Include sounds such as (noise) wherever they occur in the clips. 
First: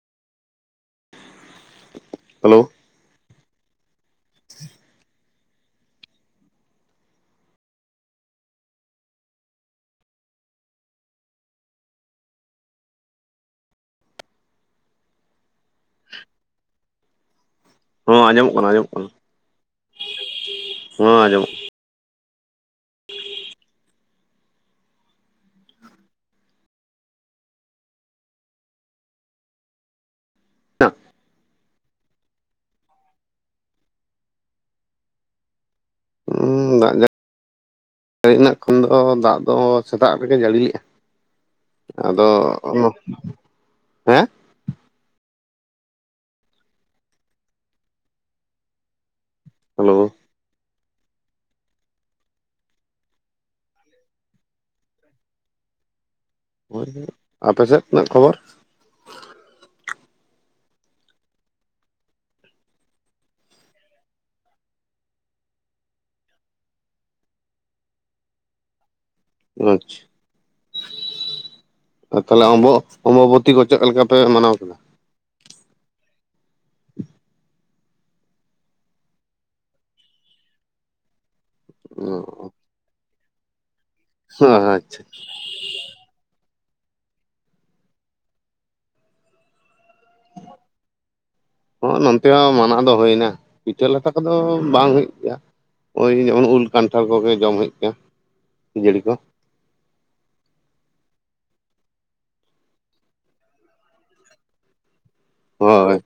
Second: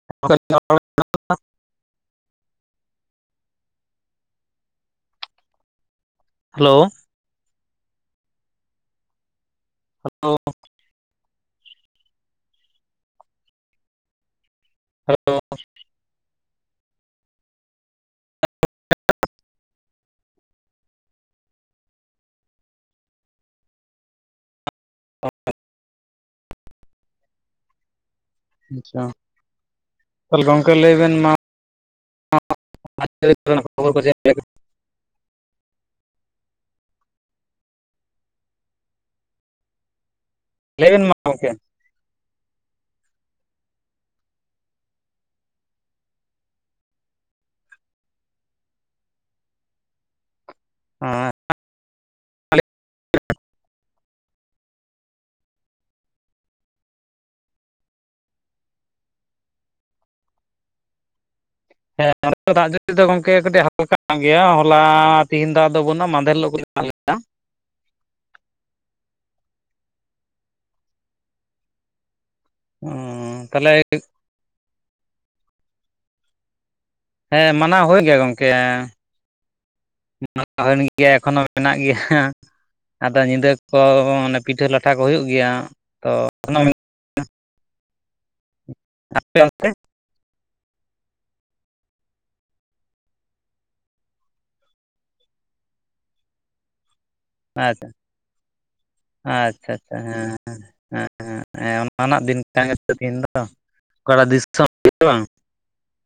(unintelligible) Hello (unintelligible) hello (unintelligible) (unintelligible) ᱦᱚᱸ ᱟᱸᱡᱚᱢᱚᱜ ᱠᱟᱱᱟ ᱟᱸᱡᱚᱢᱚᱜ ᱠᱟᱱᱟ (inaudible) ᱦᱚᱸ ᱟᱸᱡᱚᱢᱚᱜ ᱠᱟᱱᱟ ᱟᱪᱷᱟ ᱛᱟᱦᱚᱞᱮ ᱜᱚᱝᱠᱮ ᱠᱟᱱᱟ ᱞᱟᱹᱭ ᱵᱮᱱ ᱢᱟ? (inaudible) ᱦᱩ ᱫᱟᱜ ᱡᱟ, ᱡᱟᱹᱲᱤᱱᱟᱜ ᱠᱷᱚᱱ ᱫᱚ ᱫᱟᱜ ᱫᱚ ᱥᱮᱛᱟᱜ ᱵᱮᱲᱮ ᱡᱟᱹᱲᱤ ᱞᱮᱼᱟ, ᱞᱟᱹᱭ ᱵᱮᱱ ᱢᱟ ᱜᱚᱝᱠᱮ ᱟᱫᱚ, ᱦᱮᱸ? ᱦᱮᱞᱳ (unintelligible) ᱦᱳᱭᱻ ᱟᱯᱮ ᱥᱮᱫ ᱱᱟᱜ ᱠᱷᱚᱵᱚᱨ ᱦᱮᱸ ᱫᱟᱜ ᱡᱟᱹᱲᱤ ᱫᱚ ᱜᱚᱝᱠᱮ ᱠᱟᱹᱴᱤᱡ ᱦᱟᱞᱠᱟ ᱠᱟᱱ ᱜᱮᱭᱟ ᱦᱚᱞᱟ ᱛᱮᱦᱤᱧ ᱫᱟᱜ ᱫᱚ ᱾ ᱟᱪᱪᱷᱟ ᱟᱨ ᱛᱟᱦᱞᱮ, ᱚᱢᱵᱚ, ᱚᱢᱵᱟᱵᱚᱛᱤ ᱠᱚ, ᱛᱟᱦᱚᱞᱮ ᱪᱮᱫ ᱞᱮᱠᱟ ᱯᱮ ᱢᱟᱱᱟᱣ ᱠᱮᱫᱟ? ᱦᱮᱸ, ᱢᱟᱱᱟᱣ ᱦᱳᱭᱮᱱ ᱜᱮᱭᱟ ᱜᱚᱝᱠᱮ, (unintelligible) ᱢᱟᱱᱟᱣ ᱦᱳᱭᱮᱱ ᱜᱮᱭᱟ ᱮᱠᱷᱚᱱᱚ ᱢᱮᱱᱟᱜ ᱜᱷᱮᱸᱭᱟ ᱟᱫᱚ ᱧᱤᱸᱫᱟᱹ ᱠᱚᱻ ᱯᱤᱴᱷᱟᱹ ᱞᱟᱴᱷᱟ ᱟᱪᱪᱷᱟ ᱠᱚ ᱦᱩᱭᱩᱜ ᱜᱮᱭᱟ ᱛᱚ (unintelligible) ᱟᱯᱮ‌ ᱚᱱᱛᱮ? (unintelligible) ᱦᱚᱸ ᱱᱚᱱᱛᱮ ᱦᱚᱸ ᱢᱟᱱᱟᱣ ᱫᱚ ᱦᱩᱭᱱᱟ ᱯᱤᱴᱷᱟᱹ ᱞᱟᱴᱷᱟ ᱠᱚᱫᱚ ᱵᱟᱝ ᱦᱩᱭᱩᱜ ᱜᱮᱭᱟ ᱳᱭ ᱤᱧ ᱚᱱ ᱩᱞ ᱠᱟᱱᱴᱷᱟᱲ ᱠᱚᱜᱮ ᱡᱚᱢ ᱦᱩᱭᱩᱜ ᱟᱪᱪᱷᱟ ᱜᱮᱭᱟ, ᱠᱷᱤᱡᱟᱹᱲᱤ ᱠᱚ᱾ ᱟᱪᱪᱷᱟ ᱦᱮᱸ, ᱦᱮᱸ (unintelligible) ᱦᱮᱸ ᱚᱱᱟᱱᱟᱜ ᱫᱤᱱ ᱠᱟᱜᱮ ᱫᱤᱱ ᱫᱚ, ᱚᱠᱟᱴᱟᱜ ᱫᱤᱥᱚᱢ ᱵᱟᱝ ᱦᱚᱻᱚᱭ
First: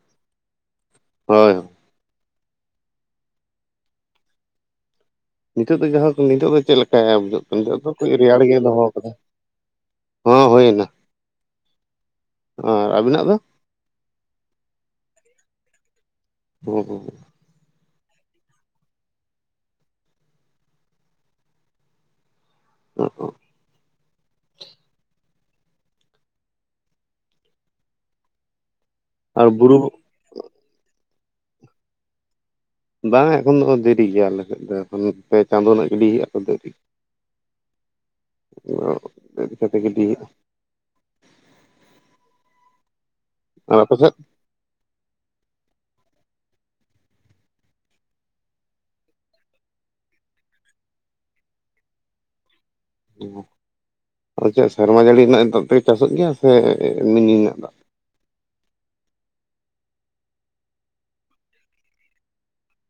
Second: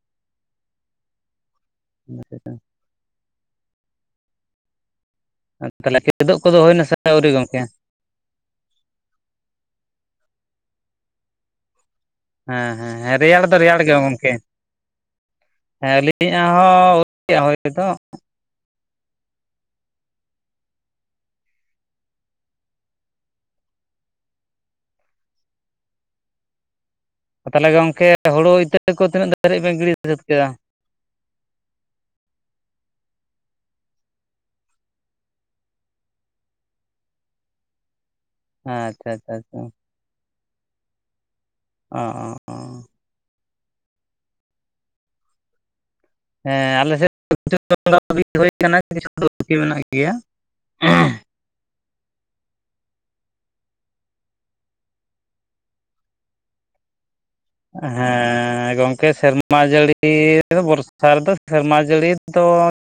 ᱦᱳᱭᱳ (unintelligible) ᱱᱤᱛᱚᱜ ᱫᱚ ᱛᱟᱦᱚᱞᱮ ᱡᱟ ᱦᱳᱠ ᱠᱤᱫᱩᱵ ᱱᱤᱛᱚᱜ ᱠᱚᱫᱚ ᱫᱚ ᱪᱮᱫ ᱦᱩᱭᱱᱟ ᱥᱮ ᱟᱹᱣᱨᱤ ᱵᱩᱡᱳᱜ ᱠᱟᱱᱟ ᱜᱚᱢᱠᱮ? ᱱᱤᱛᱚᱜ ᱫᱚ ᱠᱟᱹᱡ ᱨᱮᱭᱟᱲ ᱜᱮ ᱫᱚᱦᱚ ᱠᱟᱫᱟ, ᱦᱚᱸ ᱦᱩᱭ ᱮᱱᱟ᱾ ᱦᱮᱸ ᱦᱮᱸ ᱦᱮᱸ ᱨᱮᱭᱟᱲ ᱫᱚ ᱨᱮᱭᱟᱲ ᱜᱮ ᱜᱚᱢᱠᱮ ᱦᱮᱸ ᱟᱹᱞᱤᱧᱟᱜ ᱦᱮᱸ ᱦᱚᱸ (unintelligible) (unintelligible) ᱛᱟᱦᱚᱞᱮ ᱜᱚᱝᱠᱮ ᱦᱳᱲᱩ ᱤᱛᱟᱹ ᱠᱚ ᱛᱤᱱᱟᱹᱜ ᱟᱨ ᱫᱷᱟᱹᱨᱤᱡ ᱵᱩᱨᱩ ᱵᱮᱱ ᱜᱤᱬᱤ ᱥᱟᱹᱛ ᱠᱮᱫᱟ? ᱵᱟᱝ ᱮᱠᱷᱚᱱ ᱫᱚ ᱫᱮᱨᱤ ᱜᱮᱭᱟ ᱟᱞᱮ ᱥᱮᱫ ᱫᱚ ᱮᱠᱷᱚᱱ ᱯᱮ ᱪᱟᱸᱫᱚ ᱜᱤᱰᱤ ᱦᱩᱭᱩᱜ-ᱟ ᱾ ᱟᱪᱪᱷᱟ ᱟᱪᱪᱷᱟ ᱟᱪᱪᱷᱟ᱾ ᱜᱟᱹᱰᱤ ᱦᱩᱭᱩᱜᱼᱟ ᱚᱸ ᱚᱸ ᱟᱯᱮ ᱥᱮᱫ (unintelligible) ᱟ ᱪᱮᱫ ᱥᱮᱨᱢᱟ ᱡᱟᱹᱲᱤ ᱨᱮᱱᱟᱜ ᱫᱟᱜ ᱛᱮᱜᱮ ᱪᱟᱥᱚᱜ ᱜᱮᱭᱟ ᱥᱮ ᱢᱤᱱᱤ ᱨᱮᱱᱟᱜ ᱫᱟᱜ? ᱦᱮᱸ ᱜᱚᱝᱠᱮ ᱥᱮᱨᱢᱟ ᱡᱟᱹᱲᱤ ᱵᱚᱨᱥᱟ ᱨᱮᱫᱚ ᱥᱮᱨᱢᱟ ᱡᱟᱹᱲᱤ ᱫᱚ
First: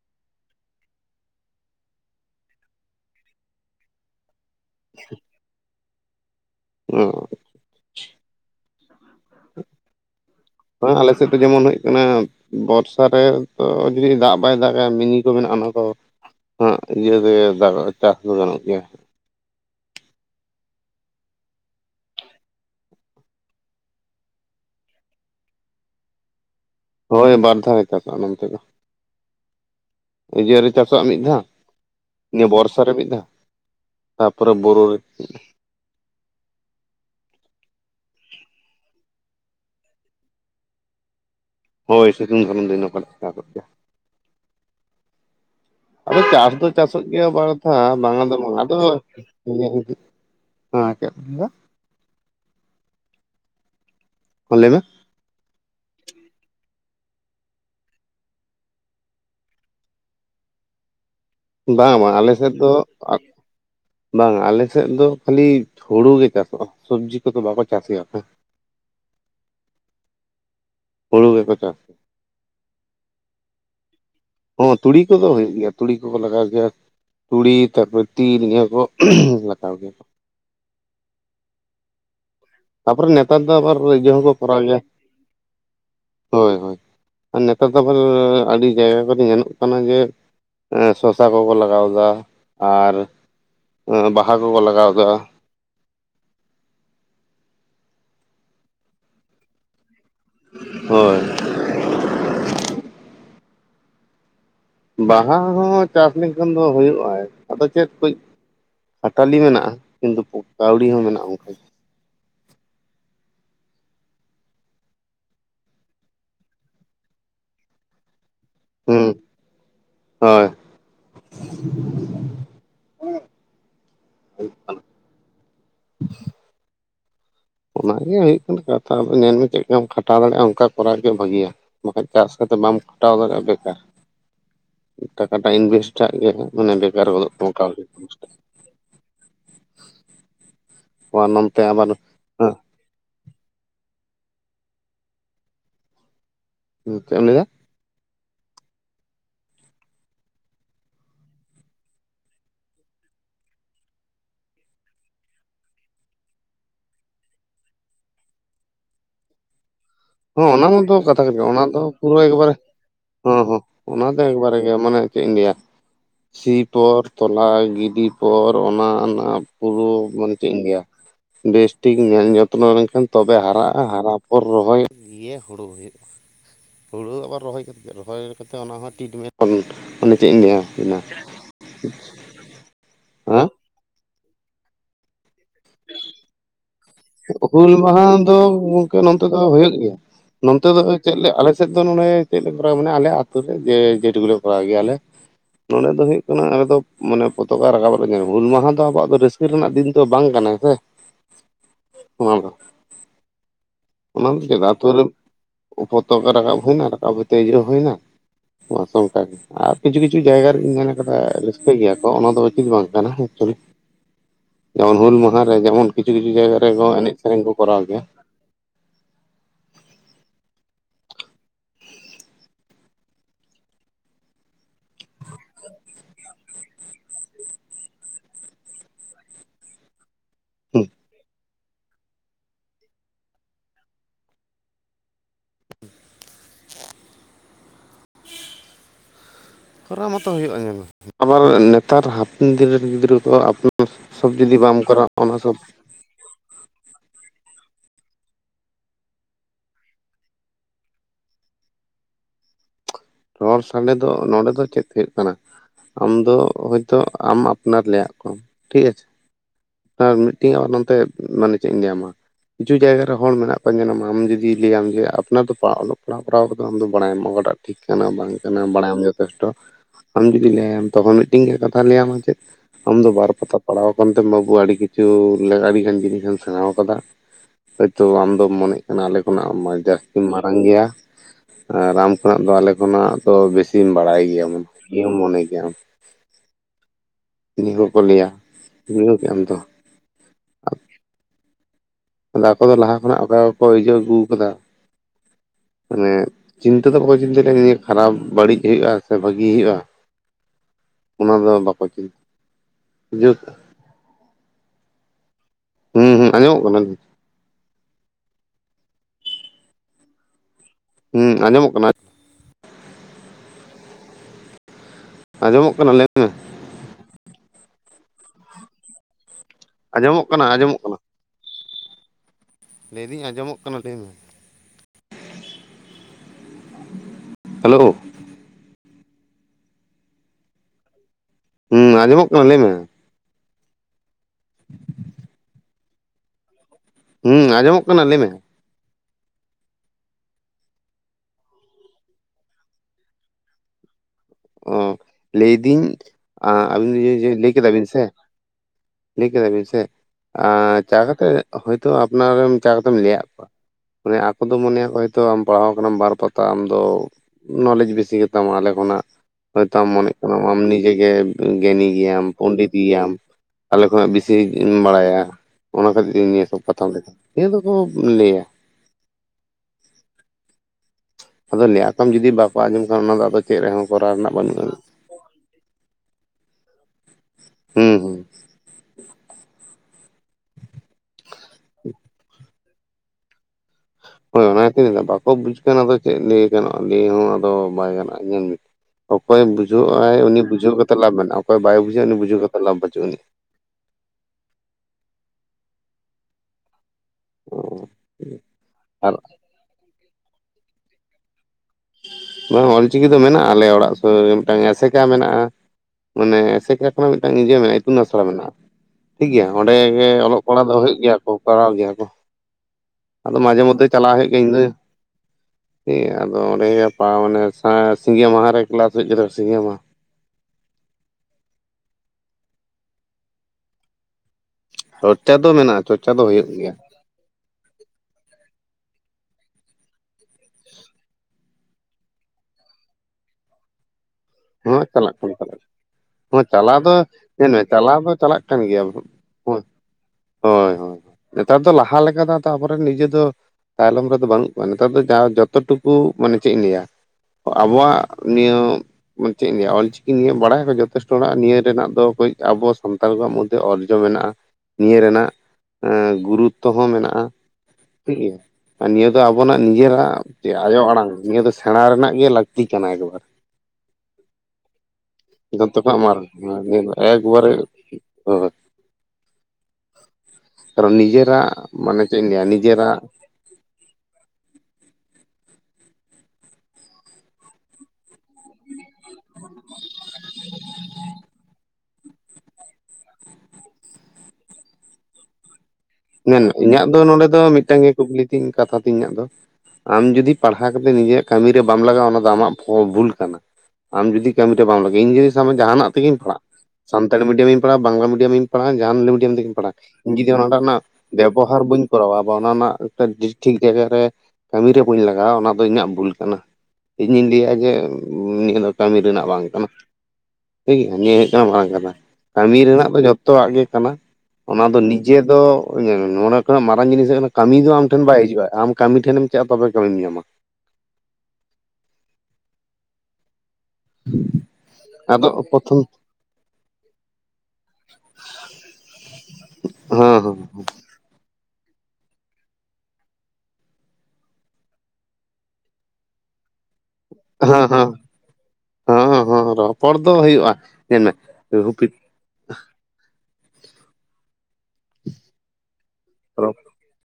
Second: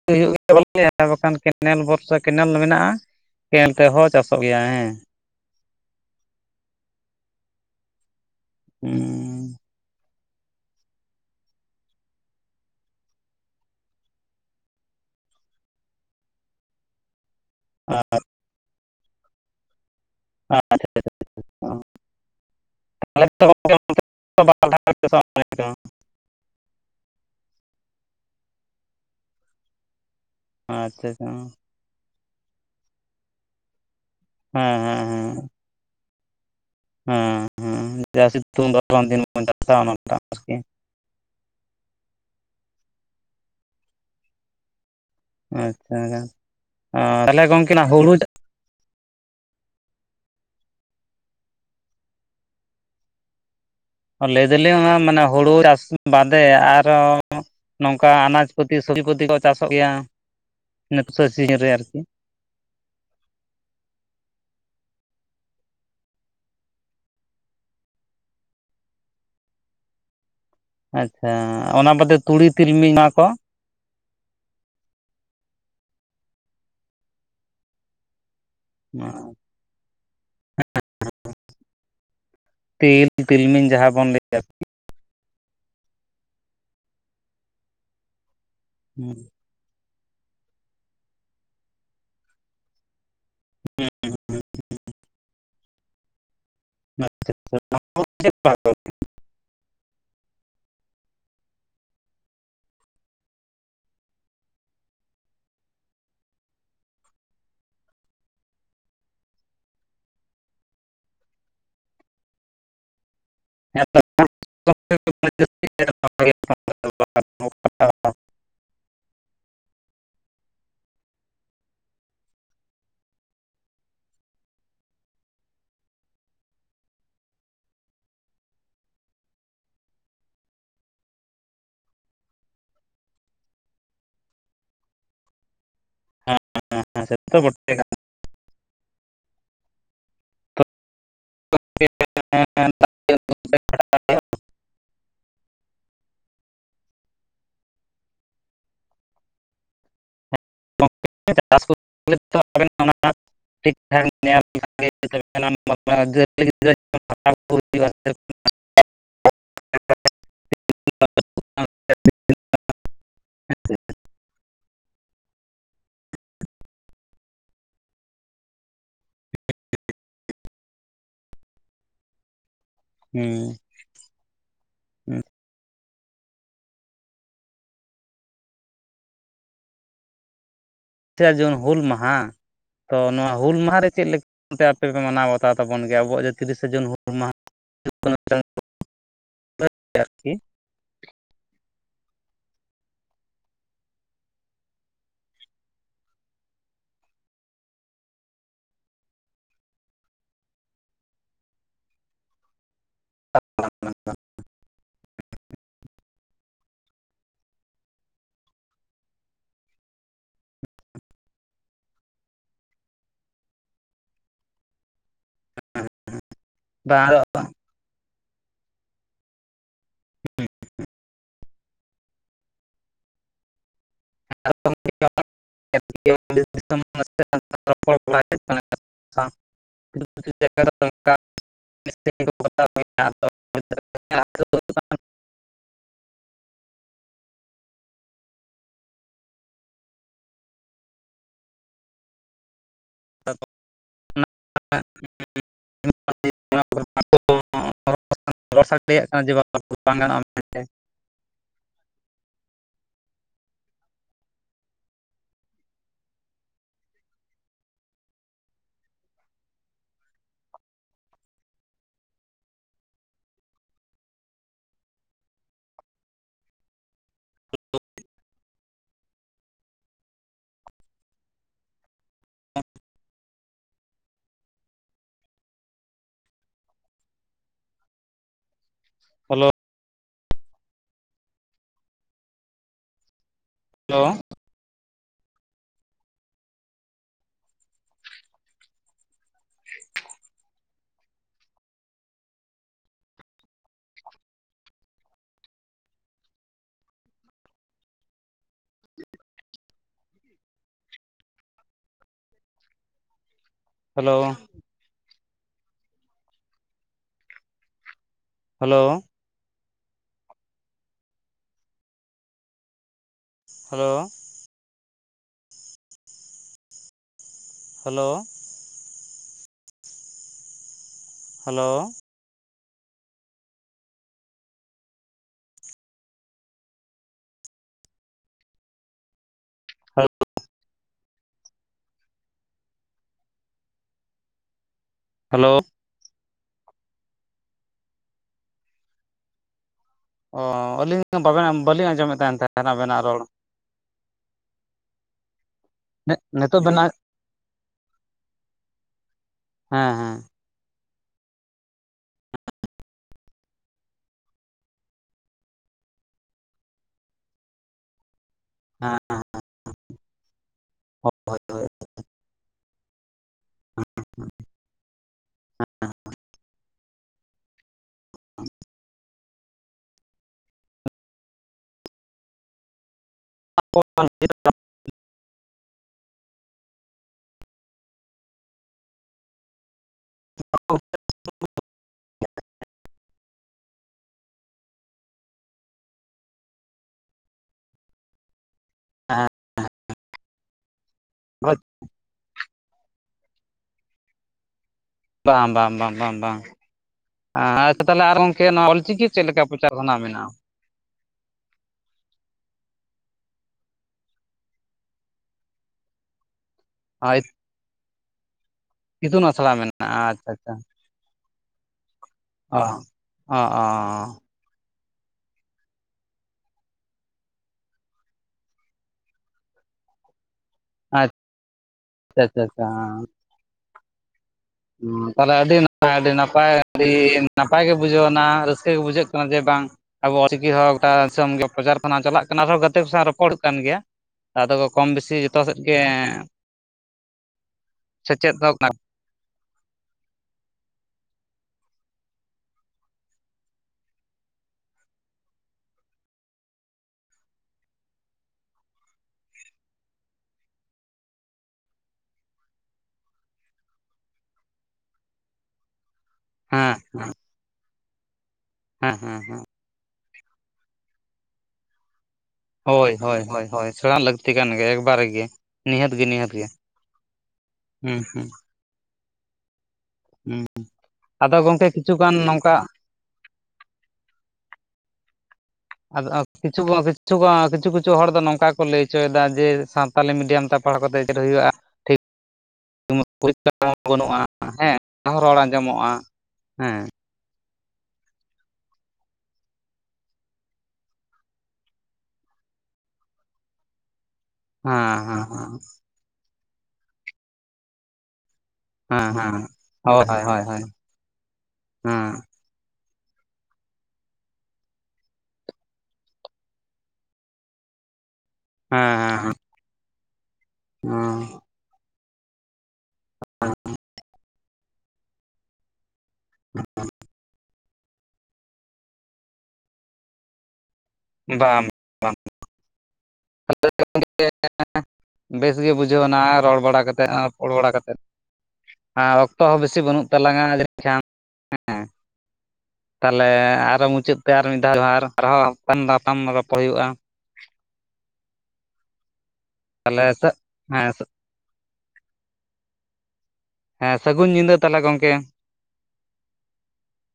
ᱦᱩᱭᱩᱜ ᱜᱮᱭᱟ ᱵᱚᱞᱮ ᱟᱨ ᱵᱟᱠᱷᱟᱱ ᱠᱮᱱᱮᱞ ᱵᱷᱚᱨᱥᱟ ᱠᱮᱱᱮᱞ ᱢᱮᱱᱟᱜᱼᱟ ᱾ ᱠᱮᱱ ᱛᱮᱦᱚᱸ ᱪᱟᱥᱚᱜ ᱜᱮᱭᱟ ᱦᱮᱸ ᱚᱸ ᱦᱩᱸ ᱦᱮ ᱟᱞᱮᱥᱮᱫ ᱫᱚ ᱡᱮᱢᱚᱱ ᱦᱩᱭᱩᱜ ᱠᱟᱱᱟ ᱵᱚᱨᱥᱟ ᱨᱮ ᱛᱚ ᱡᱩᱫᱤ ᱫᱟᱜ ᱵᱟᱭ ᱫᱟᱜᱟ ᱢᱤᱱᱤ ᱠᱚ ᱢᱮᱱᱟᱜᱼᱟ ᱚᱱᱟ ᱠᱚ ᱦᱟᱸᱜ ᱤᱭᱟᱹ ᱨᱮ ᱫᱟᱜ ᱪᱟᱥ ᱫᱚ ᱜᱟᱱᱚᱜ ᱜᱮᱭᱟ ᱦᱟᱸᱜ (unintelligible) (unintelligible) ᱦᱳᱭ ᱵᱟᱨ ᱫᱷᱟᱣᱮ ᱪᱟᱥᱚᱜ-ᱟ, ᱱᱚᱱᱛᱮ ᱫᱚ ᱾ ᱤᱭᱟᱹᱨᱮ ᱪᱟᱥᱚᱜᱼᱟ ᱟᱪᱪᱷᱟ ᱢᱤᱫ ᱦᱮᱸ ᱫᱷᱟᱣ ᱱᱤᱭᱟᱹ ᱵᱚᱨᱥᱟ ᱨᱮ ᱢᱤᱫ ᱫᱷᱟᱣ ᱛᱟᱯᱚᱨᱮ ᱦᱮᱸ ᱵᱳᱨᱳ ᱨᱮ (unintelligible) ᱦᱮᱸ ᱦᱮᱸ ᱦᱮᱸ ᱡᱟ ᱥᱤᱛᱩᱝ ᱜᱚᱨᱚᱢ ᱫᱤᱱ (unintelligible) ᱟᱨᱠᱤ ᱦᱳᱭ ᱥᱤᱛᱩᱝ ᱫᱷᱚᱨᱚᱱ ᱫᱤᱱ ᱱᱚᱝᱠᱟᱱᱟᱜ (unintelligible) (unintelligible) ᱟᱫᱚ ᱪᱟᱥ ᱫᱚ ᱪᱟᱥᱚᱜ ᱜᱮᱭᱟ ᱛᱟᱦᱚᱞᱮ ᱵᱟᱨ ᱜᱚᱢᱠᱮ ᱚᱱᱟ ᱫᱷᱟᱣ ᱦᱩᱲᱩ ᱵᱟᱝᱟ ᱫᱚ ᱵᱟᱝ ᱟᱫᱚ (unintelligible) ᱦᱮᱸ ᱪᱮᱫ ᱵᱤᱱ ᱢᱮᱱᱫᱟ ᱞᱟᱹᱭ ᱢᱮ ᱞᱟᱹᱭᱫᱟᱞᱤᱧ ᱢᱟᱱᱮ ᱦᱩᱲᱩ ᱪᱟᱥ ᱵᱟᱫᱮ ᱟᱨᱚ ᱱᱚᱝᱠᱟ ᱟᱱᱟᱡᱽ ᱯᱟᱹᱛᱤ ᱥᱚᱵᱽᱡᱤ ᱯᱟᱹᱛᱤ ᱠᱚ ᱪᱟᱥᱚᱜ ᱜᱮᱭᱟ (unintelligible) ᱵᱟᱝ ᱵᱟᱝ ᱟᱞᱮ ᱥᱮᱫ ᱫᱚ ᱵᱟᱝ ᱟᱞᱮᱥᱮᱫ ᱫᱚ ᱠᱷᱟᱹᱞᱤ ᱦᱩᱲᱩ ᱜᱮ ᱪᱟᱥᱚᱜᱼᱟ ᱥᱚᱵᱽᱡᱤ ᱠᱚᱫᱚ ᱵᱟᱠᱚ ᱪᱟᱥᱜᱮᱭᱟ ᱚᱠᱚᱭ (inaudible) ᱟᱪᱪᱷᱟ, ᱚᱱᱟ ᱵᱟᱫᱮ ᱛᱩᱲᱤ ᱛᱤᱞᱢᱤᱧ ᱚᱱᱟ ᱠᱚ? ᱦᱚᱸ ᱛᱩᱲᱤ ᱠᱚᱫᱚ ᱦᱩᱭᱩᱜ ᱜᱮᱭᱟ ᱛᱩᱲᱤ ᱠᱚᱠᱚ ᱞᱟᱜᱟᱣ ᱜᱮᱭᱟ ᱛᱩᱲᱤ ᱛᱟᱨᱯᱚᱨᱮ ᱛᱤᱞ ᱡᱟᱦᱟᱸ (unintelligible) ᱞᱟᱛᱟᱣ ᱜᱮ ᱠᱚ ᱛᱤᱞ ᱛᱟᱨᱯᱚᱨᱮ ᱱᱮᱛᱟᱨ ᱫᱚ ᱛᱤᱞᱢᱤᱧ ᱟᱵᱟᱨ ᱡᱟᱦᱟᱸ ᱵᱚᱱ ᱤᱭᱟᱹ ᱞᱟᱹᱭ ᱦᱚᱸᱠᱚ ᱠᱚᱨᱟᱣ ᱜᱮᱭᱟ ᱦᱳᱭ ᱦᱳᱭ ᱟᱨ ᱱᱮᱛᱟᱨ ᱫᱚ ᱵᱚᱞᱮ ᱟᱹᱰᱤ ᱡᱟᱭᱜᱟ ᱠᱚᱨᱮ ᱧᱮᱞᱚᱜ ᱠᱟᱱᱟ ᱡᱮ ᱥᱚᱥᱟ ᱠᱚᱠᱚ ᱞᱟᱜᱟᱣᱫᱟ ᱟᱨ ᱵᱟᱦᱟ ᱠᱚᱠᱚ ᱞᱟᱜᱟᱣᱫᱟ᱾ (unintelligible) ᱦᱳᱭ ᱵᱟᱦᱟ ᱦᱚᱸ ᱪᱟᱥ ᱞᱮᱱᱠᱷᱟᱱ ᱫᱚ ᱦᱩᱭᱩᱜᱼᱟ, ᱟᱫᱚ ᱪᱮᱫ ᱠᱟᱹᱡ ᱠᱷᱴᱟᱞᱤ ᱢᱮᱱᱟᱜᱼᱟ ᱠᱤᱱᱛᱩ ᱠᱟᱹᱣᱰᱤ ᱦᱚᱸ ᱢᱮᱱᱟᱜᱼᱟ ᱚᱱᱠᱟ ᱜᱮ ᱦᱮᱸ ᱛᱚ (unintelligible) ᱦᱩᱸ, ᱦᱳᱭ (inaudible) ᱚᱱᱟ ᱜᱮ ᱦᱩᱭᱩᱜ ᱠᱟᱱᱟ ᱠᱟᱛᱷᱟ ᱫᱚ ᱧᱮᱞ ᱢᱮ ᱪᱮᱫ ᱞᱮᱠᱟᱢ ᱠᱷᱟᱴᱟᱣ ᱫᱟᱲᱮᱭᱟᱜᱼᱟ ᱚᱱᱠᱟ ᱠᱚᱨᱟᱣ ᱵᱷᱟᱜᱮᱭᱟ᱾ ᱵᱟᱠᱷᱟᱡ ᱪᱟᱥ ᱠᱟᱛᱮᱫ ᱵᱟᱢ ᱠᱷᱟᱴᱟᱣ ᱫᱟᱲᱮᱭᱟᱜᱼᱟ ᱵᱮᱠᱟᱨ ᱴᱟᱠᱟ ᱴᱟᱜ ᱤᱱᱵᱷᱮᱥᱴᱟᱜ ᱜᱮ ᱢᱚᱱᱮ ᱦᱮᱸ ᱵᱮᱠᱟᱨᱠᱟ ᱜᱚᱫᱚᱜ ᱥᱮᱛᱚ ᱛᱟᱢᱟ ᱠᱟ. ᱵᱚᱴᱷᱮ ᱣᱰᱤ ᱡᱤᱱᱤᱥ ᱴᱟᱜ ᱚᱱᱟ ᱱᱚᱱᱛᱮ ᱟᱵᱟᱨ ᱦᱮᱸ (unintelligible) ᱦᱩᱸ ᱪᱮᱫ ᱮᱢ ᱞᱟᱹᱭᱮᱫᱟ? ᱪᱟᱥ ᱠᱚ (unintelligible) ᱴᱷᱤᱠ ᱴᱷᱟᱠ ᱧᱮᱞ ᱠᱟᱜ ᱜᱮ ᱛᱟᱦᱮᱱᱟᱢ (unintelligible) (unintelligible) (unintelligible) ᱦᱚᱸ ᱚᱱᱟ ᱢᱟ ᱫᱚ ᱠᱟᱛᱷᱟ ᱠᱟᱱ ᱜᱮ ᱚᱱᱟ ᱫᱚ ᱯᱩᱨᱟᱹ ᱮᱠᱵᱟᱨᱮ ᱦᱚᱸ ᱦᱚᱸ ᱚᱱᱟ ᱫᱚ ᱮᱠᱵᱟᱨᱮ ᱜᱮ ᱢᱟᱱᱮ ᱪᱮᱫ ᱤᱧ ᱞᱟ. ᱭᱟ ᱼᱼ ᱥᱤ ᱯᱚᱨ ᱛᱚᱞᱟ ᱜᱤᱰᱤ ᱯᱚᱨ ᱚᱱᱟ ᱨᱮᱱᱟᱜ ᱯᱩᱨᱟᱹ ᱢᱟᱱᱮ ᱪᱮᱫ ᱤᱧ ᱞᱟᱹᱭ-ᱟ ᱼᱼ ᱵᱮᱥᱴᱷᱤᱠ ᱧᱮᱞ ᱡᱚᱛᱱᱚ ᱞᱮᱱᱠᱷᱟᱱ ᱛᱚᱵᱮ ᱦᱩᱸ ᱦᱟᱨᱟᱜᱼᱟ᱾ ᱦᱟᱨᱟ ᱯᱚᱨ ᱨᱚᱦᱚᱭ ᱼᱼ ᱤᱭᱟᱹ ᱦᱩᱲᱩ ᱦᱩᱭᱩᱜᱼᱟ। ᱦᱩᱲᱩ ᱟᱵᱟᱨ ᱨᱚᱦᱚᱭ ᱠᱟᱛᱮ ᱪᱮᱫ ᱨᱚᱦᱚᱭ ᱠᱟᱛᱮᱫ ᱚᱱᱟ ᱦᱚᱸ ᱴᱤᱴᱢᱮᱴ ᱢᱟᱱᱮ ᱪᱮᱫ ᱤᱧ ᱞᱟᱹᱭᱟ ᱵᱤᱱᱟ ᱛᱤᱨᱤᱥᱟ ᱡᱩᱱ ᱦᱩᱞ ᱢᱟᱦᱟ ᱛᱚ ᱱᱚᱣᱟ ᱦᱮᱸ ᱦᱩᱞ ᱢᱟᱦᱟ ᱨᱮ ᱪᱮᱫ ᱞᱮᱠᱟ ᱟᱯᱮ ᱯᱮ ᱢᱟᱱᱟᱣ ᱵᱟ ᱛᱟᱣ ᱛᱟᱵᱚᱱ ᱜᱮ ᱟᱵᱚᱣᱟᱜ ᱡᱮ ᱛᱤᱨᱤᱥᱮ ᱡᱩᱱ ᱼᱼ ᱦᱩᱞ ᱢᱟᱦᱟ ᱫᱚ ᱜᱚᱝᱠᱮ ᱱᱚᱱᱛᱮ ᱫᱚ ᱦᱩᱭᱩᱜ ᱜᱮᱭᱟ। ᱱᱚᱱᱛᱮ ᱫᱚ ᱪᱮᱫ ᱞᱮ ᱟᱞᱮᱥᱮᱫ ᱫᱚ ᱱᱚᱸᱰᱮ ᱪᱮᱫ ᱞᱮ ᱠᱚᱨᱟᱣᱟ ᱢᱟᱱᱮ ᱟᱞᱮ ᱟᱛᱩ ᱨᱮ ᱡᱮᱴᱩᱠᱩ ᱞᱮ ᱠᱚᱨᱟᱣ ᱜᱮᱭᱟᱞᱮ᱾ ᱱᱚᱸᱰᱮ ᱫᱚ ᱦᱩᱭᱩᱜ ᱠᱟᱱᱟ ᱟᱞᱮᱫᱚ ᱢᱟᱱᱮ ᱯᱚᱛᱠᱟ ᱨᱟᱠᱟᱵ ᱨᱮᱜᱮ ᱦᱩᱞ ᱢᱟᱦᱟ ᱫᱚ ᱟᱵᱚᱣᱟᱜ ᱫᱚ ᱨᱟᱹᱥ ᱼᱼ ᱠᱟᱹ ᱨᱮᱱᱟᱜ ᱫᱤᱱ ᱫᱚ ᱵᱟᱝ ᱠᱟᱱᱟ ᱥᱮ। ᱚᱱᱟ ᱫᱚ᱾ ᱚᱱᱟ ᱦᱚ ᱸᱪᱮᱫ ᱟᱹᱛᱩ ᱨᱮ (unintelligible) ᱡᱚᱛᱚᱜ ᱜᱮ ᱨᱟᱠᱟᱵ ᱦᱩᱭᱱᱟ ᱨᱟᱠᱟᱵ ᱦᱩᱭ ᱟᱛᱮ ᱤᱭᱟᱹ ᱦᱩᱭ ᱮᱱᱟ ᱵᱟᱥ ᱚᱱᱠᱟ ᱜᱮ। ᱟᱨ ᱠᱤᱪᱷᱩ ᱠᱤᱪᱷᱩ ᱡᱟᱭᱜᱟᱨᱮᱧ ᱧᱮᱞ ᱟᱠᱟᱫᱟ ᱨᱟᱹᱥᱠᱟᱹ ᱜᱮᱭᱟ ᱠᱚ ᱚᱱᱟ ᱫᱚ ᱩᱪᱤᱛ ᱵᱟᱝ ᱠᱟᱱᱟ᱾ ᱮᱠᱪᱩᱭᱮᱞᱤ ᱼᱼ ᱡᱮᱢᱚᱱ ᱦᱩᱞ ᱢᱟᱦ ᱨᱮ ᱡᱮᱢᱚᱱ ᱠᱤᱪᱷᱩ ᱠᱤᱪᱷᱩ ᱡᱟᱭᱜᱟ ᱨᱮ ᱠᱚ ᱵᱟᱝ ᱮᱱᱮᱡ ᱥᱮᱨᱮᱧ ᱠᱚ ᱠᱚᱨᱟᱣ ᱜᱮᱭᱟ। ᱚ (inaudible) (inaudible) (inaudible) (inaudible) (inaudible) (inaudible) ᱦᱩᱸ ᱟᱫᱚ ᱦᱚᱨᱟ ᱢᱚᱛᱚ ᱦᱩᱭᱩᱜᱼᱟ ᱧᱮᱞ ᱟᱵᱟᱨ ᱱᱮᱛᱟᱨ ᱦᱟ ᱫᱨᱮᱱ ᱜᱤᱫᱽᱨᱟᱹ ᱠᱚ ᱟᱯᱨ ᱥᱚᱵ ᱡᱩᱫᱤ ᱵᱟᱢ ᱠᱚᱨᱟᱣᱟ ᱚᱱᱟ ᱥᱚᱵ ᱼᱼ (inaudible) ᱚᱲ ᱨᱟᱭᱟᱜ ᱠᱟᱱᱟ ᱡᱮ ᱵᱟᱝ ᱜᱟᱱᱚᱜᱼᱟ ᱢᱮᱱᱛᱮ। ᱨᱚᱲ ᱥᱟᱱᱰᱮ ᱫᱚ ᱱᱚᱰᱮ ᱫᱚ ᱪᱮᱫ ᱦᱩᱭᱩᱜ ᱠᱟᱱᱟ ᱟᱢ ᱫᱚ ᱦᱳᱭᱛᱚ ᱟᱢ ᱟᱯᱱᱟᱨ ᱞᱮᱭᱟᱜ ᱠᱚ ᱟᱢ ᱴᱷᱤᱠ ᱟᱪᱷᱮ᱾ ᱟᱨ ᱢᱤᱫᱴᱮᱱ ᱚᱱᱟᱛᱮ ᱢᱟᱱᱮ ᱪᱮᱫ ᱤᱧ ᱧᱟᱭ ᱟᱢᱟ᱾ ᱠᱤᱪᱷᱩ ᱡᱟᱭᱜᱟ ᱨᱮ ᱦᱚᱲ ᱢᱮᱱᱟᱜ ᱠᱚᱣᱟ ᱧᱮᱞᱟᱢ ᱟᱢ ᱡᱩᱫᱤ ᱞᱟᱹᱭᱟᱢ ᱡᱮ ᱟᱯᱱᱟᱨ ᱫᱚ ᱯᱟᱲ (unintelligible) ᱚᱞᱚᱜ ᱯᱟᱲᱦᱟᱣ ᱠᱚᱨᱟᱣ ᱠᱟᱛᱮ (inaudible) ᱟᱢ ᱫᱚ ᱵᱟᱲᱟᱭᱟᱢ ᱚᱠᱟᱴᱟᱜ ᱴᱷᱤᱠ ᱠᱟᱱᱟ ᱵᱟᱝ ᱠᱟᱱᱟ ᱵᱟᱲᱟᱭᱟᱢ ᱡᱚᱛᱷᱮᱥᱴᱚ। ᱟᱢ ᱡᱩᱫᱤ ᱞᱟᱹᱭ ᱟᱭᱟᱢ ᱛᱚᱠᱷᱚᱱ ᱢᱤᱫᱴᱮᱱ ᱜᱮ ᱠᱟᱛᱷᱟ ᱞᱟᱹᱭ ᱟᱢᱟ ᱪᱮᱫ ᱼᱼ ᱟᱢ ᱫᱚ ᱵᱟᱨ ᱯᱟᱛᱟ ᱯᱟᱲᱟᱣ ᱟᱠᱟᱱᱛᱮᱢ ᱵᱟᱹᱵᱩ ᱟᱹᱰᱤ ᱠᱤᱪᱷᱩ ᱟᱹᱰᱤᱜᱟᱱ ᱡᱤᱱᱤᱥᱮᱢ ᱥᱮᱬᱟᱣ ᱟᱠᱟᱫᱟ। ᱦᱚᱭᱛᱚ ᱟᱢᱫᱚᱢ ᱢᱚᱱᱮᱜ ᱼᱼ ᱠᱟᱱᱟ ᱟᱞᱮ ᱦᱮᱞᱳ ᱠᱷᱚᱱᱟᱜ ᱢᱟ ᱡᱟᱹᱥᱛᱤᱢ ᱢᱟᱨᱟᱝ ᱜᱮᱭᱟ ᱨᱟᱢ ᱠᱷᱚᱱᱟᱜ ᱫᱚ ᱟᱞᱮ ᱠᱷᱚᱱᱟᱜ ᱫᱚ ᱵᱮᱥᱤ ᱼᱼ ᱤᱢ ᱦᱮᱞᱳ ᱵᱟᱲᱟᱭ ᱜᱮᱭᱟ ᱟᱢᱚᱱ ᱤᱭᱟᱹ ᱦᱚᱸ ᱢᱚᱱᱮ ᱜᱮᱭᱟᱢ ᱤᱱᱟᱹ ᱦᱚᱸᱠᱚ ᱞᱟᱹᱭᱟ ᱵᱩᱡᱷᱟᱹᱣ ᱠᱮ ᱟᱢ ᱛᱚ। ᱟᱫᱚ ᱟᱠᱚ ᱫᱚ ᱞᱟᱦᱟ ᱠᱷᱚᱱᱟᱜ ᱚᱠᱟᱠᱚ ᱤᱡᱟᱹᱜ (unintelligible) ᱟᱹᱜᱩ ᱟᱠᱟᱫᱟ᱾ ᱢᱟᱱᱮ ᱼᱼ ᱪᱤᱱᱛᱟᱹ ᱫᱚ ᱵᱟᱠᱚ ᱪᱤᱱᱛᱟᱹ ᱞᱮ ᱟ ᱡᱮ ᱠᱷᱟᱨᱟᱯ ᱵᱟᱹᱲᱤᱡ ᱦᱩᱭᱩᱜᱼᱟ ᱥᱮ ᱵᱷᱟᱜᱤ ᱦᱩᱭᱩᱜᱼᱟ। ᱚᱱᱟ ᱫᱚ ᱵᱟᱠᱚ ᱪᱤᱱᱛᱟᱹ᱾ ᱵᱩᱡᱷᱟᱹᱣ ᱠᱮ ᱟᱢ (inaudible) ᱦᱮᱞᱳ ᱦᱩᱸ ᱦᱩᱸ ᱟᱸᱡᱚᱢᱚᱜ ᱠᱟᱱᱟ ᱜᱚᱝᱠᱮ (inaudible) ᱦᱮᱞᱳ ᱦᱩᱸ ᱟᱸᱡᱚᱢᱚᱜ ᱠᱟᱱᱟ। ᱦᱮᱞᱳ ᱟᱸᱡᱚᱢᱚᱜ ᱠᱟᱱᱟ ᱞᱟᱹᱭ ᱢᱮ। ᱦᱮᱞᱳ ᱟᱸᱡᱚᱢᱚᱜ ᱠᱟᱱᱟ ᱟᱸᱡᱚᱢᱚᱜ ᱠᱟᱱᱟ। ᱦᱮᱞᱳ ᱞᱟᱹᱭᱫᱟᱹᱧ ᱟᱸᱡᱚᱢᱚᱜ ᱠᱟᱱᱟ ᱞᱟᱹᱭ ᱢᱮ। ᱦᱮᱞᱳ ᱦᱸ ᱟᱸᱡᱚᱢᱚᱜ ᱠᱟᱱᱟ ᱞᱟᱹᱭ ᱢᱮ। ᱦᱮᱞᱳ (inaudible) ᱦᱩᱸ ᱟᱸᱡᱚᱢᱚᱜ ᱠᱟᱱᱟ ᱞᱟᱹᱭ ᱢᱮ। ᱚᱻ ᱟᱹᱞᱤᱧ ᱵᱟᱵᱮᱱ ᱵᱟᱹᱞᱤᱧ ᱟᱸᱡᱚᱢᱮᱫ ᱛᱟᱦᱮᱱ ᱛᱟᱦᱮᱱᱟ ᱟᱵᱮᱱᱟᱜ ᱨᱚᱲ। ᱚ ᱞᱟᱹᱭᱫᱤᱧ ᱱᱤᱛᱚᱜ ᱵᱮᱱ ᱟᱹᱵᱤᱱ ᱦᱮᱸ ᱫᱚ ᱡᱮ ᱞᱟᱹᱭ ᱠᱮᱫᱟ ᱵᱤᱱ ᱥᱮ ᱞᱟᱹᱭ ᱠᱮᱫᱟ ᱵᱤᱱ ᱥᱮ ᱦᱮᱸ ᱪᱟ ᱠᱟᱛᱮ ᱦᱚᱳᱭ ᱛᱳ ᱟᱯᱱᱟᱨᱮᱢ ᱪᱟ ᱠᱟᱛᱮᱢ ᱞᱟᱹᱭᱟᱫ ᱠᱚᱣᱟ ᱢᱟᱱᱮ ᱟᱠᱚ ᱫᱚ ᱢᱚᱱᱮᱭᱟ ᱠᱚ ᱦᱚᱭᱛᱚ ᱟᱢ ᱯᱟᱲᱦᱟᱣ ᱟᱠᱟᱱᱟᱢ ᱵᱟᱨ ᱯᱟᱛᱟ ᱟᱢ ᱫᱚ ᱱᱚᱞᱮᱡᱽ ᱵᱮᱥᱤ ᱜᱮᱛ ᱛᱟᱢ ᱟᱞᱮ ᱦᱮᱸ ᱠᱷᱚᱱᱟᱜ ᱦᱚᱭᱛᱚ ᱟᱢ ᱢᱚᱱᱮᱜ ᱠᱟᱱᱟᱢ ᱟᱢ ᱱᱤᱡᱮ ᱜᱮ ᱦᱳᱭ ᱦᱳᱭ ᱜᱮᱭᱟᱱᱤ ᱜᱮᱭᱟᱢ ᱯᱚᱱᱰᱤᱛ ᱜᱮᱭᱟᱢ, ᱟᱞᱮ ᱠᱷᱚᱱᱟᱜ ᱵᱮᱥᱤᱢ ᱵᱟᱲᱟᱭᱟ ᱚᱱᱟ ᱠᱷᱟᱹᱛᱤᱨ ᱤᱧ ᱱᱤᱭᱟᱹ ᱥᱚᱵ ᱠᱟᱛᱷᱟ, ᱛᱟᱦᱚᱞᱮ ᱱᱤᱭᱟᱹ ᱫᱚᱠᱚ ᱞᱟᱹᱭᱟ, ᱟᱫᱚ ᱞᱟᱹᱭ ᱟᱠᱚᱢ ᱡᱩᱫᱤ ᱵᱟᱠᱚ ᱟᱸᱡᱚᱢ ᱠᱷᱟᱱ ᱚᱱᱟ ᱫᱚ ᱟᱫᱚ ᱪᱮᱫ ᱨᱮᱦᱚᱸ ᱠᱚᱨᱟᱣ ᱨᱮᱱᱟᱜ ᱵᱟᱹᱱᱩᱜᱼᱟ, ᱦᱩᱸ ᱦᱩᱸ, (unintelligible) (inaudible) ᱦᱳᱭ ᱚᱱᱟᱜᱛᱮᱧ ᱞᱟᱹᱭᱫᱟ ᱵᱟᱠᱚ ᱵᱩᱡ ᱠᱷᱟᱱ ᱟᱫᱚ ᱪᱮᱫ ᱞᱟᱹᱭ ᱜᱟᱱᱚᱜᱼᱟ ᱞᱟᱹᱭ ᱦᱚᱸ ᱟᱫᱚ ᱵᱟᱭ ᱜᱟᱱᱚᱜᱼᱟ ᱧᱮᱞ (unintelligible) ᱦᱮᱸ ᱚᱠᱚᱭ ᱮ ᱵᱩᱡᱷᱟᱹᱜ ᱟᱭ ᱩᱱᱤ ᱵᱩᱡᱷᱟᱹᱣ ᱠᱟᱛᱮᱫ ᱞᱟᱵᱷ ᱢᱮᱱᱟᱜᱼᱟ, ᱚᱠᱚᱭ ᱵᱟᱭ ᱵᱩᱡᱷᱟᱹᱜᱼᱟ ᱩᱱᱤ ᱵᱩᱡᱷᱟᱹᱣ ᱠᱟᱛᱮ ᱞᱟᱵᱷ ᱵᱟᱹᱪᱩᱜ ᱟᱱᱤᱤᱡ, ᱵᱟᱝ ᱵᱟᱝ ᱵᱟᱝ ᱵᱟᱝ ᱵᱟᱝ ᱟᱪᱪᱷᱟ ᱛᱟᱦᱚᱞᱮ ᱟᱨ ᱜᱚᱢᱠᱮ ᱱᱚᱣᱟ ᱚᱞ ᱪᱤᱠᱤ ᱟᱨ ᱪᱮᱫ ᱞᱮᱠᱟ? ᱯᱚᱪᱟᱨ ᱠᱷᱚᱱᱟᱜ ᱢᱮᱱᱟᱜᱼᱟ, ᱵᱟᱝ ᱚᱞᱪᱤᱠᱤ ᱫᱚ ᱢᱮᱱᱟᱜᱼᱟ ᱟᱞᱮ ᱚᱲᱟᱜ ᱥᱩᱨ ᱨᱮ ᱢᱤᱫᱴᱟᱝ ᱮᱥᱮᱠᱟ ᱢᱮᱱᱟᱜᱼᱟ ᱢᱟᱱᱮ ᱮᱥᱮᱠᱟ ᱢᱤᱫᱴᱟᱝ ᱤᱭᱟᱹ ᱢᱮᱱᱟᱜᱼᱟ ᱤᱛᱩᱱ ᱟᱥᱲᱟ ᱢᱮᱱᱟᱜᱼᱟ ᱤᱛᱩᱱ ᱴᱷᱤᱠ ᱜᱮᱭᱟ ᱟᱥᱲᱟ ᱚᱸᱰᱮ ᱢᱮᱱᱟᱜᱼᱟ ᱜᱮ ᱟᱪᱪᱷᱟ ᱚᱞᱚᱜ ᱟᱪᱪᱷᱟ ᱯᱟᱲᱦᱟᱜ ᱫᱚ ᱦᱩᱭᱩᱜ ᱜᱮᱭᱟ ᱠᱚ, ᱯᱟᱲᱦᱟᱣ ᱜᱮᱭᱟ ᱠᱚ ᱚ ᱟᱫᱚ ᱚ ᱢᱟᱡᱷᱮ ᱚ ᱢᱚᱫᱽᱫᱷᱮ ᱪᱟᱞᱟᱣ ᱦᱩᱭᱩᱜ ᱤᱧ ᱫᱚ ᱦᱮᱸ ᱟᱫᱚ ᱚᱸᱰᱮ ᱵᱟᱝ ᱚᱱᱮ ᱥᱟᱭ ᱥᱤᱸᱜᱮ ᱢᱟᱦᱟ ᱨᱮ ᱠᱮᱞᱟᱥ ᱦᱩᱭᱩᱜ ᱜᱮᱫᱚ ᱥᱤᱸᱜᱮ ᱢᱟᱦᱟ, ᱟᱪ ᱪᱟ ᱪᱟ ᱪᱟ ᱦᱩᱸ ᱛᱟᱦᱚᱞᱮ ᱪᱚᱨᱪᱟ ᱫᱚ ᱟᱹᱰᱤ ᱢᱮᱱᱟᱜᱼᱟ ᱱᱟᱯᱟᱭ ᱟᱹᱰᱤ ᱪᱚᱨᱪᱟ ᱫᱚ ᱱᱟᱯᱟᱭ ᱦᱩᱭᱩᱜ ᱜᱮᱭᱟ ᱟᱹᱰᱤ ᱱᱟᱯᱟᱭ ᱜᱮ ᱵᱩᱡᱷᱟᱹᱣ ᱱᱟ ᱨᱟᱹᱥᱠᱟᱹ ᱜᱮ ᱵᱩᱡᱷᱟᱹᱜ ᱠᱟᱱᱟ ᱡᱮ ᱵᱟᱝ ᱟᱵᱚ ᱚᱞᱪᱤᱠᱤ ᱦᱚᱸ ᱜᱚᱴᱟ ᱫᱤᱥᱚᱢ ᱜᱮ ᱯᱨᱚᱪᱟᱨ ᱠᱷᱚᱱᱟᱜ ᱪᱟᱞᱟᱜ ᱠᱟᱱᱟ ᱟᱨᱦᱚᱸ ᱜᱟᱛᱮ ᱠᱚ ᱥᱟᱶ ᱨᱚᱯᱚᱲ ᱦᱩᱭᱩᱜ ᱠᱟᱱ ᱜᱮᱭᱟ, ᱟᱫᱚ ᱦᱮ ᱠᱚᱢ ᱪᱟᱞᱟᱜ ᱵᱮᱥᱤ ᱡᱚᱛᱚ ᱥᱮᱫ ᱠᱟᱱᱛᱟᱞᱤᱭᱟ ᱜᱮ ᱦᱚᱸ ᱪᱟᱞᱟᱣ ᱫᱚ ᱧᱮᱞᱢᱮ ᱪᱟᱞᱟᱣ ᱫᱚ ᱪᱟᱞᱟᱜ ᱥᱮᱪᱮᱫᱚᱜ ᱠᱟᱱ ᱠᱟᱱᱟ ᱜᱤᱭᱟ, ᱦᱳᱭ ᱦᱳᱭ ᱦᱳᱭ ᱱᱮᱛᱟᱨ ᱫᱚ ᱞᱟᱦᱟ ᱞᱮᱠᱟ ᱫᱚ ᱟᱫᱚ ᱟᱵᱚᱨᱮᱱ ᱱᱤᱡᱮ ᱫᱚ ᱛᱟᱭᱞᱚᱢ ᱨᱮᱫᱚ ᱵᱟᱹᱱᱩᱜ ᱠᱚᱣᱟ ᱱᱮᱛᱟᱨ ᱫᱚ ᱡᱟ ᱡᱚᱛᱚ ᱴᱩᱠᱩ ᱢᱟᱱᱮ ᱪᱮᱫ ᱤᱧ ᱞᱟᱹᱭᱟ, ᱟᱵᱚᱣᱟᱜ ᱱᱤᱭᱟᱹ ᱢᱟᱱᱮ ᱪᱮᱫ ᱤᱧ ᱞᱟᱹᱭᱟ ᱚᱞᱪᱤᱠᱤ ᱱᱤᱭᱟᱹ ᱵᱟᱲᱟᱭ ᱟᱠᱚ ᱡᱚᱛᱷᱮᱥᱴᱚ ᱦᱚᱲᱟᱜ ᱱᱤᱭᱟᱹ ᱨᱮᱱᱟᱜ ᱫᱚ ᱠᱟᱹᱡ ᱟᱵᱚ ᱥᱟᱱᱛᱟᱲ ᱠᱚᱣᱟᱜ ᱢᱩᱫᱽᱫᱷᱮ ᱚᱨᱡᱚ ᱢᱮᱱᱟᱜᱼᱟ, ᱱᱤᱭᱟᱹ ᱨᱮᱱᱟᱜ ᱜᱩᱨᱩᱛᱛᱚ ᱦᱮᱸ ᱦᱚᱸ ᱢᱮᱱᱟᱜᱼᱟ ᱴᱷᱤᱠ ᱜᱮᱭᱟ ᱟᱨ ᱦᱮᱸ ᱱᱤᱭᱟᱹ ᱦᱮᱸ ᱫᱚ ᱦᱮᱸ ᱟᱵᱚᱱᱟᱜ ᱱᱤᱡᱮᱨᱟᱜ ᱪᱮᱫ ᱟᱭᱳ ᱟᱲᱟᱝ ᱱᱤᱭᱟᱹ ᱫᱚ ᱥᱮᱬᱟ ᱨᱮᱱᱟᱜ ᱜᱮ ᱞᱟᱹᱠᱛᱤ ᱠᱟᱱᱟ ᱦᱳᱭ ᱦᱳᱭ ᱮᱠᱵᱟᱨ ᱦᱳᱭ ᱦᱳᱭ ᱥᱮᱬᱟ ᱞᱟᱹᱠᱛᱤ ᱠᱟᱱ ᱜᱮᱭᱟ ᱮᱠᱵᱟᱨᱮ ᱜᱮ, ᱡᱷᱚᱛᱚ ᱱᱤᱦᱟᱹᱛ ᱠᱷᱚᱱ ᱜᱮ ᱢᱟᱨᱟᱝ ᱱᱤᱦᱟᱹᱛ ᱜᱮ ᱟᱨ ᱱᱤᱭᱟᱹ ᱫᱚ ᱮᱠᱵᱟᱨᱮ ᱜᱮ ᱦᱩᱸ ᱦᱩᱸ ᱦᱳᱭ ᱦᱩᱸ ᱠᱟᱨᱚᱱ ᱟᱫᱚ ᱱᱤᱡᱮᱨᱟᱜ ᱜᱚᱝᱠᱮ ᱠᱤᱪᱷᱩ ᱢᱟᱱᱮ ᱜᱟᱱ ᱪᱮᱫ ᱤᱧ ᱞᱭᱟ ᱱᱚᱝᱠᱟ ᱱᱤᱡᱮᱨᱟᱜ ᱟᱫᱚ ᱠᱤᱪᱷᱩ ᱜᱚ ᱠᱤᱪᱷᱩ ᱜᱚ ᱠᱤᱪᱷᱩ ᱠᱤᱪᱷᱩ ᱦᱚᱲ ᱫᱚ ᱱᱚᱝᱠᱟ ᱜᱮᱠᱚ ᱞᱟᱹᱭ ᱦᱚᱪᱚᱭᱮᱫᱟ ᱡᱮ ᱥᱟᱱ ᱛᱟᱞᱤ ᱢᱤᱰᱤᱭᱟᱢ ᱛᱮ ᱯᱟᱲᱦᱟᱣ ᱠᱟᱛᱮᱫ ᱪᱮᱫ ᱦᱩᱭᱩᱜᱼᱟ, (inaudible) ᱠᱳᱱᱚ ᱯᱚᱨᱤᱠᱟᱴᱷᱟᱢᱩ ᱦᱚᱸ ᱵᱟᱹᱱᱩᱜᱼᱟ ᱦᱮᱸ ᱚᱱᱟ ᱦᱚ ᱨᱚᱲ ᱟᱸᱡᱚᱢᱚᱜᱼᱟ, ᱢᱮᱱ ᱤᱧᱟᱜ ᱦᱮᱸ ᱫᱚ ᱱᱚᱰᱮ ᱫᱚ ᱢᱤᱫᱴᱟᱝ ᱜᱮ ᱠᱩᱠᱞᱤ ᱛᱤᱧ ᱠᱟᱛᱷᱟ ᱛᱤᱧ ᱤᱧᱟᱜ ᱫᱚ, ᱟᱢ ᱡᱩᱫᱤ ᱯᱟᱲᱦᱟᱣ ᱠᱟᱛᱮᱫ ᱱᱤᱡᱮᱨᱟᱜ ᱠᱟᱹᱢᱤᱨᱮ ᱵᱟᱢ ᱞᱟᱜᱟᱣᱼᱟ ᱚᱱᱟ ᱫᱚ ᱟᱢᱟᱜ ᱯᱷᱚ ᱵᱷᱩᱞ ᱠᱟᱱᱟ, ᱟᱢ ᱡᱩᱫᱤ ᱠᱟᱹᱢᱤᱨᱮ ᱵᱟᱢ ᱦᱮᱸ ᱞᱟᱜᱟᱣ-ᱟ ᱤᱧ ᱡᱩᱫᱤ ᱥᱟᱵ ᱦᱮᱸ ᱢᱮ ᱡᱟᱦᱟᱱᱟᱜ ᱛᱤᱜᱤᱧ ᱯᱟᱲᱦᱟᱜ, ᱥᱟᱱᱛᱟᱲᱤ ᱢᱰᱤᱭᱟᱢ ᱤᱧ ᱯᱟᱲᱦᱟᱜ, ᱵᱟᱝᱞᱟ ᱢᱤᱰᱤᱭᱟᱢ ᱤᱧ ᱯᱟᱲᱦᱟᱜ ᱡᱟᱦᱟᱱ ᱦᱮᱸ ᱞᱤᱢᱤᱰᱤᱭᱟᱢ ᱦᱮᱸ ᱛᱮᱜᱤᱧ ᱯᱟᱲᱦᱟᱜ ᱦᱳᱭ ᱤᱧ ᱦᱳᱭ ᱡᱩᱫᱤ ᱦᱳᱭ ᱚᱱᱟᱴᱟᱜ ᱦᱮᱸ ᱨᱮᱱᱟᱜ ᱵᱮᱵᱚᱦᱟᱨ ᱵᱟᱹᱧ ᱦᱮᱸ ᱠᱚᱨᱟᱣᱟ ᱵᱟ ᱚᱱᱟ ᱨᱮᱱᱟᱜ ᱢᱤᱫᱴᱟᱝ ᱵᱮᱥ ᱴᱷᱤᱠ ᱡᱟᱭᱜᱟᱨᱮ ᱠᱟᱹᱢᱤ ᱨᱮ ᱵᱟᱹᱧ ᱞᱟᱜᱟᱣᱟ ᱚᱱᱟ ᱫᱚ ᱤᱧᱟᱹᱜ ᱵᱷᱩᱞ ᱠᱟᱱᱟ, ᱤᱧ ᱤᱧ ᱞᱟᱹᱭᱟ ᱡᱮ ᱱᱤᱭᱟᱹ ᱫᱚ ᱠᱟᱹᱢᱤ ᱨᱮᱱᱟᱜ ᱦᱮᱸ ᱵᱟᱝ ᱠᱟᱱᱟ ᱴᱷᱤᱠ ᱜᱮᱭᱟ ᱱᱤᱭᱟᱹ ᱦᱩᱭᱩᱜ ᱠᱟᱱᱟ ᱢᱟᱨᱟᱝ ᱠᱟᱛᱷᱟ, ᱠᱟᱹᱢᱤ ᱨᱮᱱᱟᱜ ᱫᱚ ᱡᱷᱚᱛᱚᱣᱟᱜ ᱜᱮ ᱠᱟᱱᱟ ᱚᱱᱟ ᱫᱚ ᱱᱤᱡᱮ ᱫᱚ ᱧᱮᱞᱢᱮ ᱱᱚᱸᱰᱮ ᱠᱷᱚᱱᱟᱜ ᱢᱟᱨᱟᱝ ᱡᱤᱱᱤᱥ ᱫᱚ ᱦᱩᱭᱩᱜ ᱠᱟᱱᱟ ᱠᱟᱹᱢᱤ ᱫᱚ ᱟᱢ ᱴᱷᱮᱱ ᱵᱟᱭ ᱦᱤᱡᱩᱜᱼᱟ, ᱟᱢ ᱠᱟᱹᱢᱤ ᱴᱷᱮᱱᱮᱢ ᱪᱟᱜᱼᱟ ᱛᱚᱵᱮ ᱠᱟᱹᱢᱤᱢ ᱧᱟᱢᱟ, ᱵᱟᱝ ᱵᱟᱝ (inaudible) (unintelligible) ᱟᱫᱚ ᱵᱮᱥ ᱜᱮ ᱯᱨᱚᱛᱷᱚᱢ ᱵᱩᱡᱷᱟᱹᱣᱱᱟ ᱨᱚᱲ ᱵᱟᱲᱟ ᱠᱟᱛᱮᱫ ᱨᱚᱯᱚᱲ ᱵᱟᱲᱟ ᱠᱟᱛᱮᱫ, ᱟᱨ ᱚᱠᱛᱚ ᱦᱚᱸ ᱵᱮᱥᱤ ᱦᱮᱸ ᱵᱟᱹᱱᱩᱜ ᱛᱟᱞᱟᱝᱟ ᱦᱮᱸ ᱡᱟᱱᱤᱪ ᱠᱷᱟᱱ ᱛᱟᱞᱮ ᱟᱨᱚ ᱢᱩᱪᱟᱹᱫ ᱛᱮ ᱟᱨ ᱢᱤᱫ ᱫᱷᱟᱣ ᱡᱚᱦᱟᱨ ᱟᱨᱦᱚᱸ (inaudible) ᱨᱚᱯᱚᱲ ᱦᱩᱭᱩᱜᱼᱟ᱾ ᱦᱚᱸ ᱦᱚᱸ ᱦᱚᱸ ᱦᱚᱸ ᱨᱚᱯᱚᱲ ᱛᱟᱦᱚᱞᱮ ᱫᱚ ᱦᱩᱭᱩᱜᱼᱟ ᱦᱮᱸ ᱧᱮᱞ ᱢᱮ ᱦᱩᱯᱤᱫᱼᱼ ᱦᱮᱸ ᱥᱟᱹᱜᱩᱱ ᱧᱤᱫᱟᱹ ᱛᱟᱞᱮ ᱜᱚᱝᱠᱮ᱾ ᱦᱮᱞᱳ